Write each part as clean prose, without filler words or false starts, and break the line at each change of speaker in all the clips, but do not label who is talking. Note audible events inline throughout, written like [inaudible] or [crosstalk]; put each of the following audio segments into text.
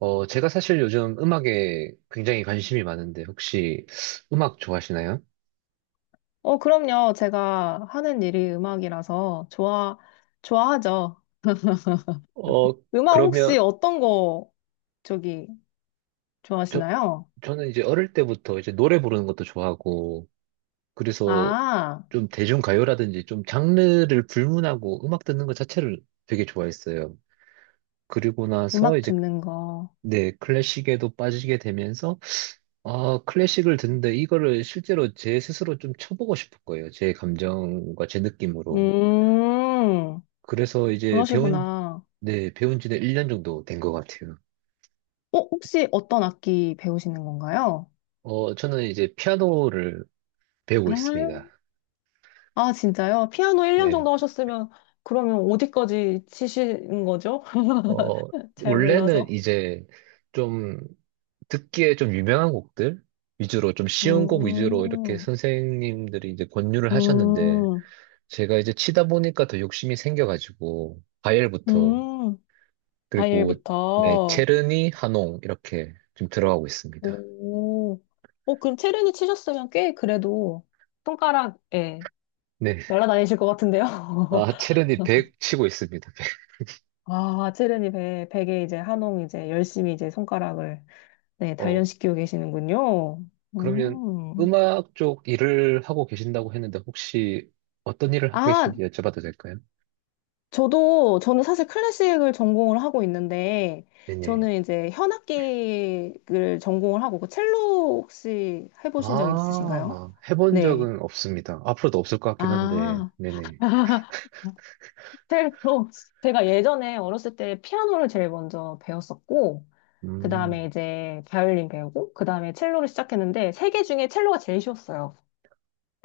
제가 사실 요즘 음악에 굉장히 관심이 많은데, 혹시 음악 좋아하시나요?
그럼요. 제가 하는 일이 음악이라서 좋아하죠.
어,
음악 혹시
그러면,
어떤 거 저기
저,
좋아하시나요?
저는 이제 어릴 때부터 이제 노래 부르는 것도 좋아하고, 그래서
아,
좀 대중가요라든지 좀 장르를 불문하고 음악 듣는 것 자체를 되게 좋아했어요. 그리고 나서
음악
이제,
듣는 거.
네, 클래식에도 빠지게 되면서, 아, 클래식을 듣는데 이거를 실제로 제 스스로 좀 쳐보고 싶은 거예요. 제 감정과 제 느낌으로.
음,
그래서 이제 배운,
그러시구나.
네, 배운 지는 1년 정도 된 것 같아요.
혹시 어떤 악기 배우시는 건가요?
저는 이제 피아노를
아,
배우고 있습니다.
진짜요? 피아노 1년
네.
정도 하셨으면 그러면 어디까지 치시는 거죠?
어,
[laughs] 잘
원래는
몰라서.
이제 좀 듣기에 좀 유명한 곡들 위주로 좀 쉬운 곡 위주로 이렇게
음,
선생님들이 이제 권유를 하셨는데
음,
제가 이제 치다 보니까 더 욕심이 생겨가지고 바이엘부터
음,
그리고 네,
과일부터.
체르니, 하농 이렇게 좀 들어가고 있습니다.
오, 그럼 체르니 치셨으면 꽤 그래도 손가락에
네.
날아다니실 것 같은데요?
아, 체르니
[laughs]
100 치고 있습니다. [laughs]
아, 체르니 베개 이제 한홍 이제 열심히 이제 손가락을 네,
어,
단련시키고 계시는군요.
그러면
음.
음악 쪽 일을 하고 계신다고 했는데 혹시 어떤 일을 하고
아,
계신지 여쭤봐도 될까요?
저는 사실 클래식을 전공을 하고 있는데,
네네.
저는 이제 현악기를 전공을 하고, 그 첼로 혹시 해보신 적 있으신가요?
아, 해본
네.
적은 없습니다. 앞으로도 없을 것 같긴 한데,
아.
네네.
첼로 [laughs] 제가 예전에 어렸을 때 피아노를 제일 먼저 배웠었고 그 다음에
음,
이제 바이올린 배우고 그 다음에 첼로를 시작했는데 세 개 중에 첼로가 제일 쉬웠어요.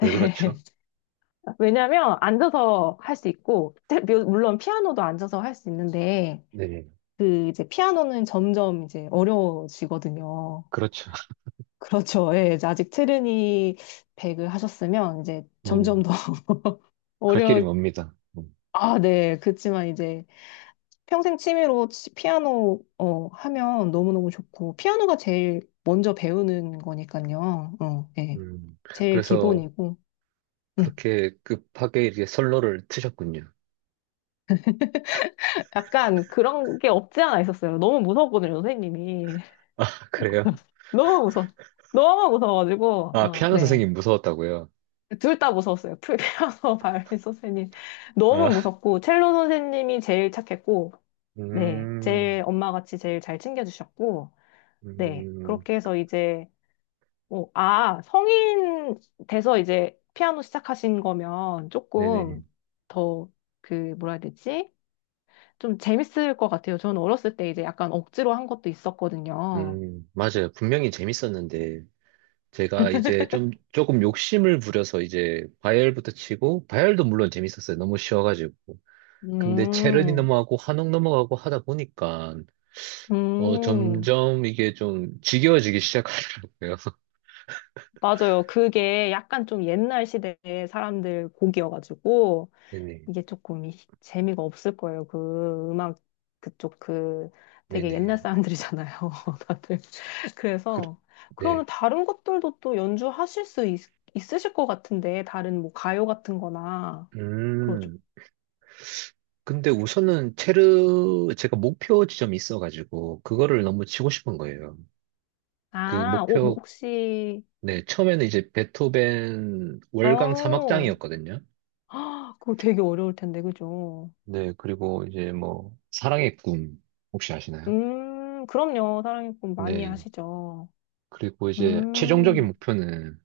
왜 그렇죠?
왜냐하면 앉아서 할 수 있고 물론 피아노도 앉아서 할 수 있는데
네네.
그 이제 피아노는 점점 이제 어려워지거든요.
그렇죠. [laughs]
[laughs] 그렇죠. 예, 이제 아직 트르니 백을 하셨으면 이제
네네.
점점 더 [laughs]
갈 길이
어려.
멉니다. 음.
아, 네. 그렇지만 이제 평생 취미로 피아노 하면 너무너무 좋고 피아노가 제일 먼저 배우는 거니까요. 어, 예.
음.
제일
그래서
기본이고. 음.
그렇게 급하게 이제 선로를 트셨군요.
약간 그런 게 없지 않아 있었어요. 너무 무서웠거든요, 선생님이. [laughs]
아, 그래요?
너무 무서, 너무 무서워가지고,
아,
어,
피아노
네.
선생님 무서웠다고요?
둘 다 무서웠어요. 풀 피아노 [laughs] 바이올린 선생님. 너무
아,
무섭고, 첼로 선생님이 제일 착했고, 네.
음,
제일 엄마같이 제일 잘 챙겨주셨고, 네.
음,
그렇게 해서 이제 성인 돼서 이제 피아노 시작하신 거면
네네.
조금 더 그, 뭐라 해야 되지? 좀 재밌을 것 같아요. 저는 어렸을 때 이제 약간 억지로 한 것도 있었거든요.
맞아요. 분명히 재밌었는데, 제가 이제 좀, 조금 욕심을 부려서 이제 바이엘부터 치고, 바이엘도 물론 재밌었어요. 너무 쉬워가지고. 근데 체르니
음,
넘어가고, 한옥 넘어가고 하다 보니까,
음,
점점 이게 좀 지겨워지기 시작하더라고요. [laughs]
맞아요. 그게 약간 좀 옛날 시대의 사람들 곡이어가지고
네네.
이게 조금 재미가 없을 거예요. 그 음악 그쪽 그 되게
네네.
옛날 사람들이잖아요. [laughs] 다들.
그,
그래서
네.
그러면 다른 것들도 또 연주하실 수 있, 있으실 것 같은데 다른 뭐 가요 같은 거나 그러죠.
음. 근데 우선은 제가 목표 지점이 있어가지고, 그거를 너무 치고 싶은 거예요. 그
아, 뭐
목표
혹시
네, 처음에는 이제 베토벤 월강
어,
3악장이었거든요.
아, 그거 되게 어려울 텐데 그죠?
네, 그리고 이제 뭐 사랑의 꿈 혹시 아시나요?
그럼요. 사랑의 꿈 많이
네,
하시죠.
그리고 이제 최종적인
음,
목표는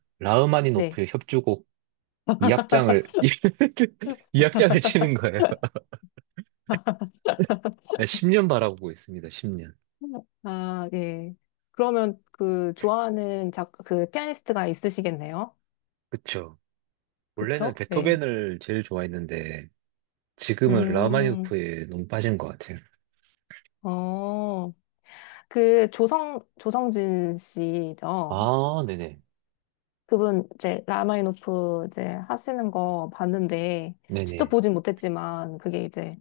네.
라흐마니노프의 협주곡 2악장을 2악장을 [laughs] 치는 거예요.
[laughs]
네, 10년 바라보고 있습니다. 10년.
아, 예. 그러면 그 좋아하는 작, 그 피아니스트가 있으시겠네요.
그쵸. 원래는
그쵸? 네.
베토벤을 제일 좋아했는데 지금은
음,
라흐마니노프에 너무 빠진 것 같아요.
어. 그 조성진 씨죠.
아, 네네.
그분 이제 라마이노프 이제 하시는 거 봤는데 직접
네네.
보진 못했지만 그게 이제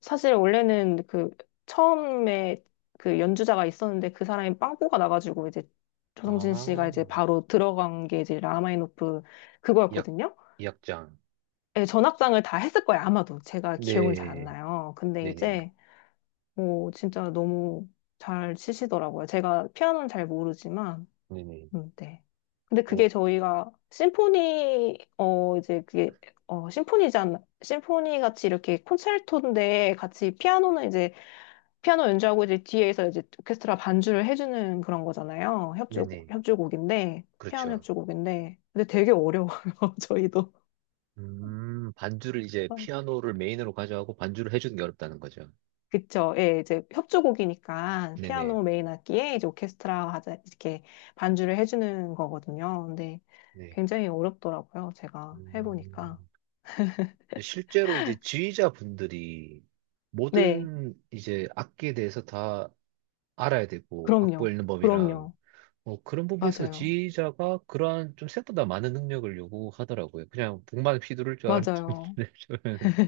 사실 원래는 그 처음에 그 연주자가 있었는데 그 사람이 빵꾸가 나가지고 이제 조성진 씨가
아,
이제 바로 들어간 게 이제 라마이노프
이악
그거였거든요.
2악장.
예, 전악장을 다 했을 거예요, 아마도. 제가 기억은 잘 안
네.
나요. 근데
네네,
이제 뭐 진짜 너무 잘 치시더라고요. 제가 피아노는 잘 모르지만
네네,
네. 근데 그게
어,
저희가 심포니 이제 그게 심포니잖아. 심포니 같이 이렇게 콘체르토인데 같이 피아노는 이제 피아노 연주하고 이제 뒤에서 이제 오케스트라 반주를 해주는 그런 거잖아요. 협주곡
네네,
협주곡인데 피아노
그렇죠.
협주곡인데 근데 되게 어려워요. [laughs] 저희도.
반주를 이제 피아노를 메인으로 가져가고 반주를 해주는 게 어렵다는 거죠.
그쵸. 예, 이제 협주곡이니까
네네,
피아노 메인 악기에 이제 오케스트라 하자 이렇게 반주를 해주는 거거든요. 근데
네.
굉장히 어렵더라고요. 제가
음,
해보니까.
실제로 이제 지휘자분들이
네,
모든 이제 악기에 대해서 다 알아야 되고, 악보
그럼요.
읽는 법이랑,
그럼요.
뭐 그런 부분에서
맞아요.
지휘자가 그러한 좀 생각보다 많은 능력을 요구하더라고요. 그냥 북만 휘두를 줄 알았는데,
맞아요.
[laughs] 저는.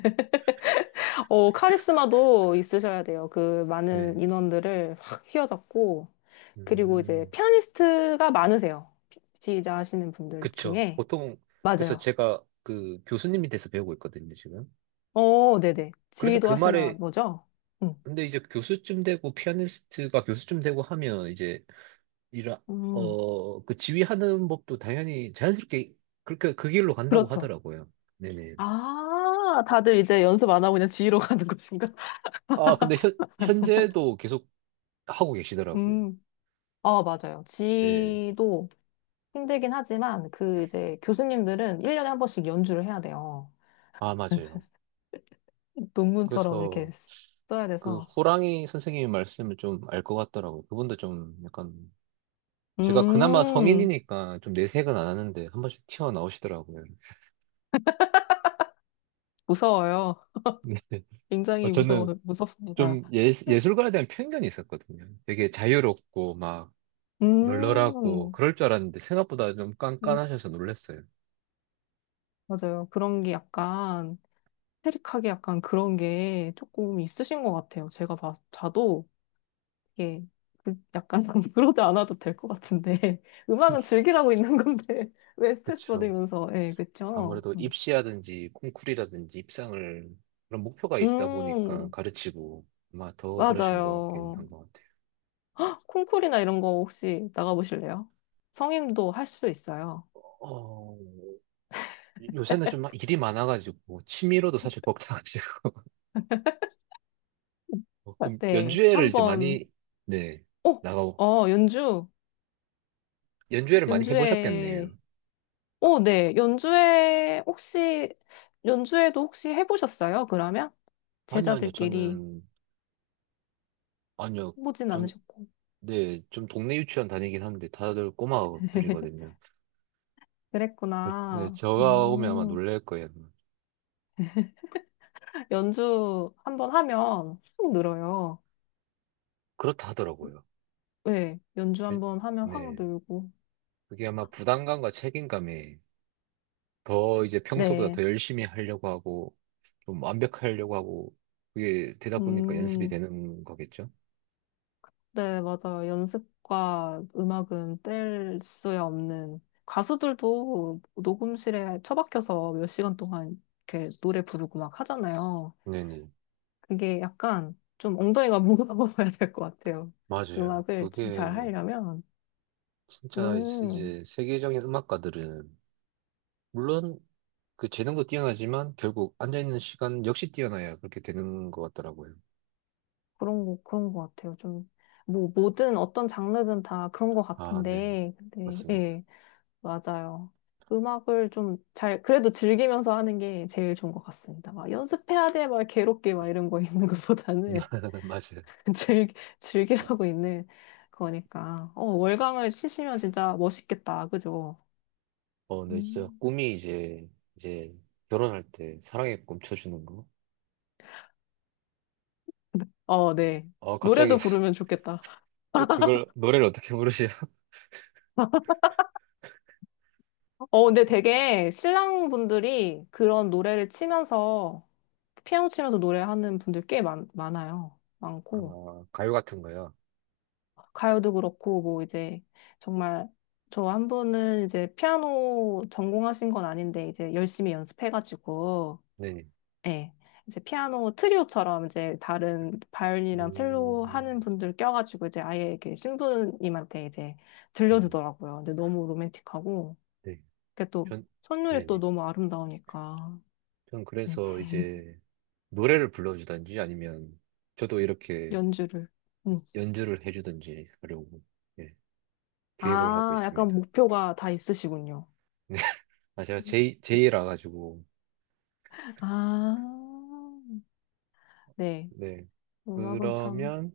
카리스마도 있으셔야 돼요. 그
네.
많은 인원들을 확 휘어잡고, 그리고 이제
음,
피아니스트가 많으세요. 지휘자 하시는 분들
그쵸.
중에.
보통, 그래서
맞아요.
제가 그 교수님이 돼서 배우고 있거든요, 지금.
어, 네네.
그래서
지휘도
그
하시나
말에,
보죠? 응.
근데 이제 교수쯤 되고, 피아니스트가 교수쯤 되고 하면, 이제, 이라,
음,
그 지휘하는 법도 당연히 자연스럽게 그렇게 그 길로 간다고
그렇죠.
하더라고요. 네네.
아, 다들 이제 연습 안 하고 그냥 지휘로 [laughs] 가는 것인가?
아, 근데 현재도 계속 하고 계시더라고요.
음, 맞아요.
네.
지도 휘 힘들긴 하지만, 그 이제 교수님들은 1년에 한 번씩 연주를 해야 돼요.
아, 맞아요.
[laughs] 논문처럼
그래서
이렇게 써야
그
돼서.
호랑이 선생님의 말씀을 좀 알 것 같더라고요. 그분도 좀 약간 제가 그나마
음,
성인이니까 좀 내색은 안 하는데 한 번씩 튀어나오시더라고요.
무서워요.
네.
굉장히
저는
무섭습니다.
좀 예술가에 대한 편견이 있었거든요. 되게 자유롭고 막 널널하고
음,
그럴 줄 알았는데 생각보다 좀
음,
깐깐하셔서 놀랐어요.
맞아요. 그런 게 약간, 스테릭하게 약간 그런 게 조금 있으신 것 같아요. 제가 봐, 자도 이게 약간 [laughs] 그러지 않아도 될 것 같은데. [laughs] 음악은 즐기라고 있는 건데, [laughs] 왜 스트레스
그쵸.
받으면서, 예, 그쵸?
아무래도 입시라든지 콩쿨이라든지 입상을 그런 목표가 있다 보니까
음,
가르치고 아마 더 그러신 것 같긴
맞아요.
한 것 같아요.
헉, 콩쿨이나 이런 거 혹시 나가보실래요? 성임도 할 수 있어요.
어, 요새는 좀 일이 많아가지고 취미로도 사실 [laughs] 먹다가 그럼
네,
연주회를 이제
한번,
많이, 네,
어,
나가고,
어, 연주,
연주회를 많이 해보셨겠네요.
연주회, 네, 연주회, 혹시, 연주회도 혹시 해보셨어요? 그러면?
아니요, 아니요,
제자들끼리
저는, 아니요,
해보진
전,
않으셨고.
네, 좀 동네 유치원 다니긴 하는데 다들
[laughs]
꼬마들이거든요. 네,
그랬구나.
제가 오면 아마 놀랄 거예요.
연주 한 번 하면 확 늘어요.
그렇다 하더라고요.
네, 연주
네,
한 번 하면 확
네.
늘고.
그게 아마 부담감과 책임감에 더 이제 평소보다 더
네,
열심히 하려고 하고, 좀 완벽하려고 하고, 그게 되다 보니까 연습이
음.
되는 거겠죠?
네, 맞아요. 연습과 음악은 뗄 수야 없는 가수들도 녹음실에 처박혀서 몇 시간 동안 이렇게 노래 부르고 막 하잖아요.
네네.
그게 약간 좀 엉덩이가 무거워야 [laughs] 될 것 같아요.
맞아요.
음악을 좀 잘
그게
하려면
진짜
음
이제 세계적인 음악가들은 물론 그 재능도 뛰어나지만 결국 앉아있는 시간 역시 뛰어나야 그렇게 되는 것 같더라고요.
그런 거 그런 것 같아요. 좀 뭐 뭐든 어떤 장르든 다 그런 것
아, 네.
같은데 근데
맞습니다.
예. 맞아요. 음악을 좀 잘, 그래도 즐기면서 하는 게 제일 좋은 것 같습니다. 막 연습해야 돼, 막 괴롭게 막 이런 거 있는 것보다는
[laughs] 맞아요.
[laughs] 즐, 즐기라고 있는 거니까. 월광을 치시면 진짜 멋있겠다. 그죠?
네, 진짜
음.
꿈이 이제 결혼할 때 사랑에 꿈쳐주는 거.
어, 네.
갑자기
노래도 부르면 좋겠다.
[laughs] 그걸 노래를 어떻게 부르시나?
근데 되게 신랑분들이 그런 노래를 치면서, 피아노 치면서 노래하는 분들 꽤 많, 많아요. 많고.
아, 가요 같은 거요.
가요도 그렇고, 뭐 이제 정말 저 한 분은 이제 피아노 전공하신 건 아닌데 이제 열심히 연습해가지고,
네네.
예. 이제 피아노 트리오처럼 이제 다른 바이올린이랑 첼로
음,
하는 분들 껴가지고 이제 아예 이렇게 신부님한테 이제
네네.
들려주더라고요. 근데 너무 로맨틱하고,
네.
그게 또
전,
선율이 또
네네.
너무 아름다우니까,
전
음,
그래서
[laughs]
이제 노래를 불러주든지 아니면 저도 이렇게
연주를. 음.
연주를 해주든지 하려고 예, 계획을 하고
아, 약간
있습니다.
목표가 다 있으시군요.
네. [laughs] 아, 제가 제이라 가지고
아, 네.
네.
음악은 참.
그러면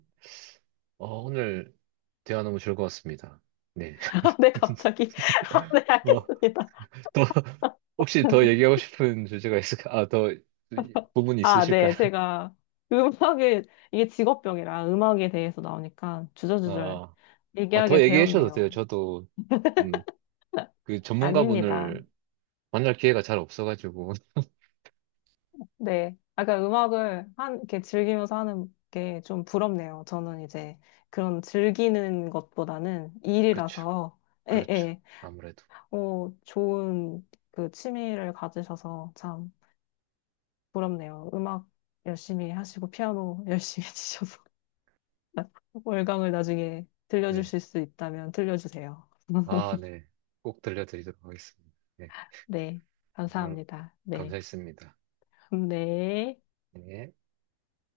오늘 대화 너무 즐거웠습니다. 네.
[laughs] 아, 네,
[laughs]
갑자기. [laughs] 아, 네,
어,
알겠습니다.
더 혹시 더 얘기하고 싶은 주제가 있을까? 아, 더 부분이
아,
있으실까요?
네,
[laughs]
제가 음악에, 이게 직업병이라 음악에 대해서 나오니까 주저주절
아, 아,
얘기하게
더 얘기해 주셔도 돼요.
되었네요.
저도 좀 그
아닙니다.
전문가분을 만날 기회가 잘 없어가지고
네. 아까 음악을 한, 이렇게 즐기면서 하는 게 좀 부럽네요. 저는 이제 그런 즐기는 것보다는
[laughs] 그렇죠,
일이라서, 예,
그렇죠.
예.
아무래도
좋은 그 취미를 가지셔서 참 부럽네요. 음악 열심히 하시고, 피아노 열심히 [laughs] 치셔서. 월광을 나중에
네,
들려주실 수 있다면 들려주세요.
아,
[laughs]
네, 꼭 들려드리도록 하겠습니다. 네,
네,
오늘
감사합니다. 네,
감사했습니다.
[laughs] 네.
네.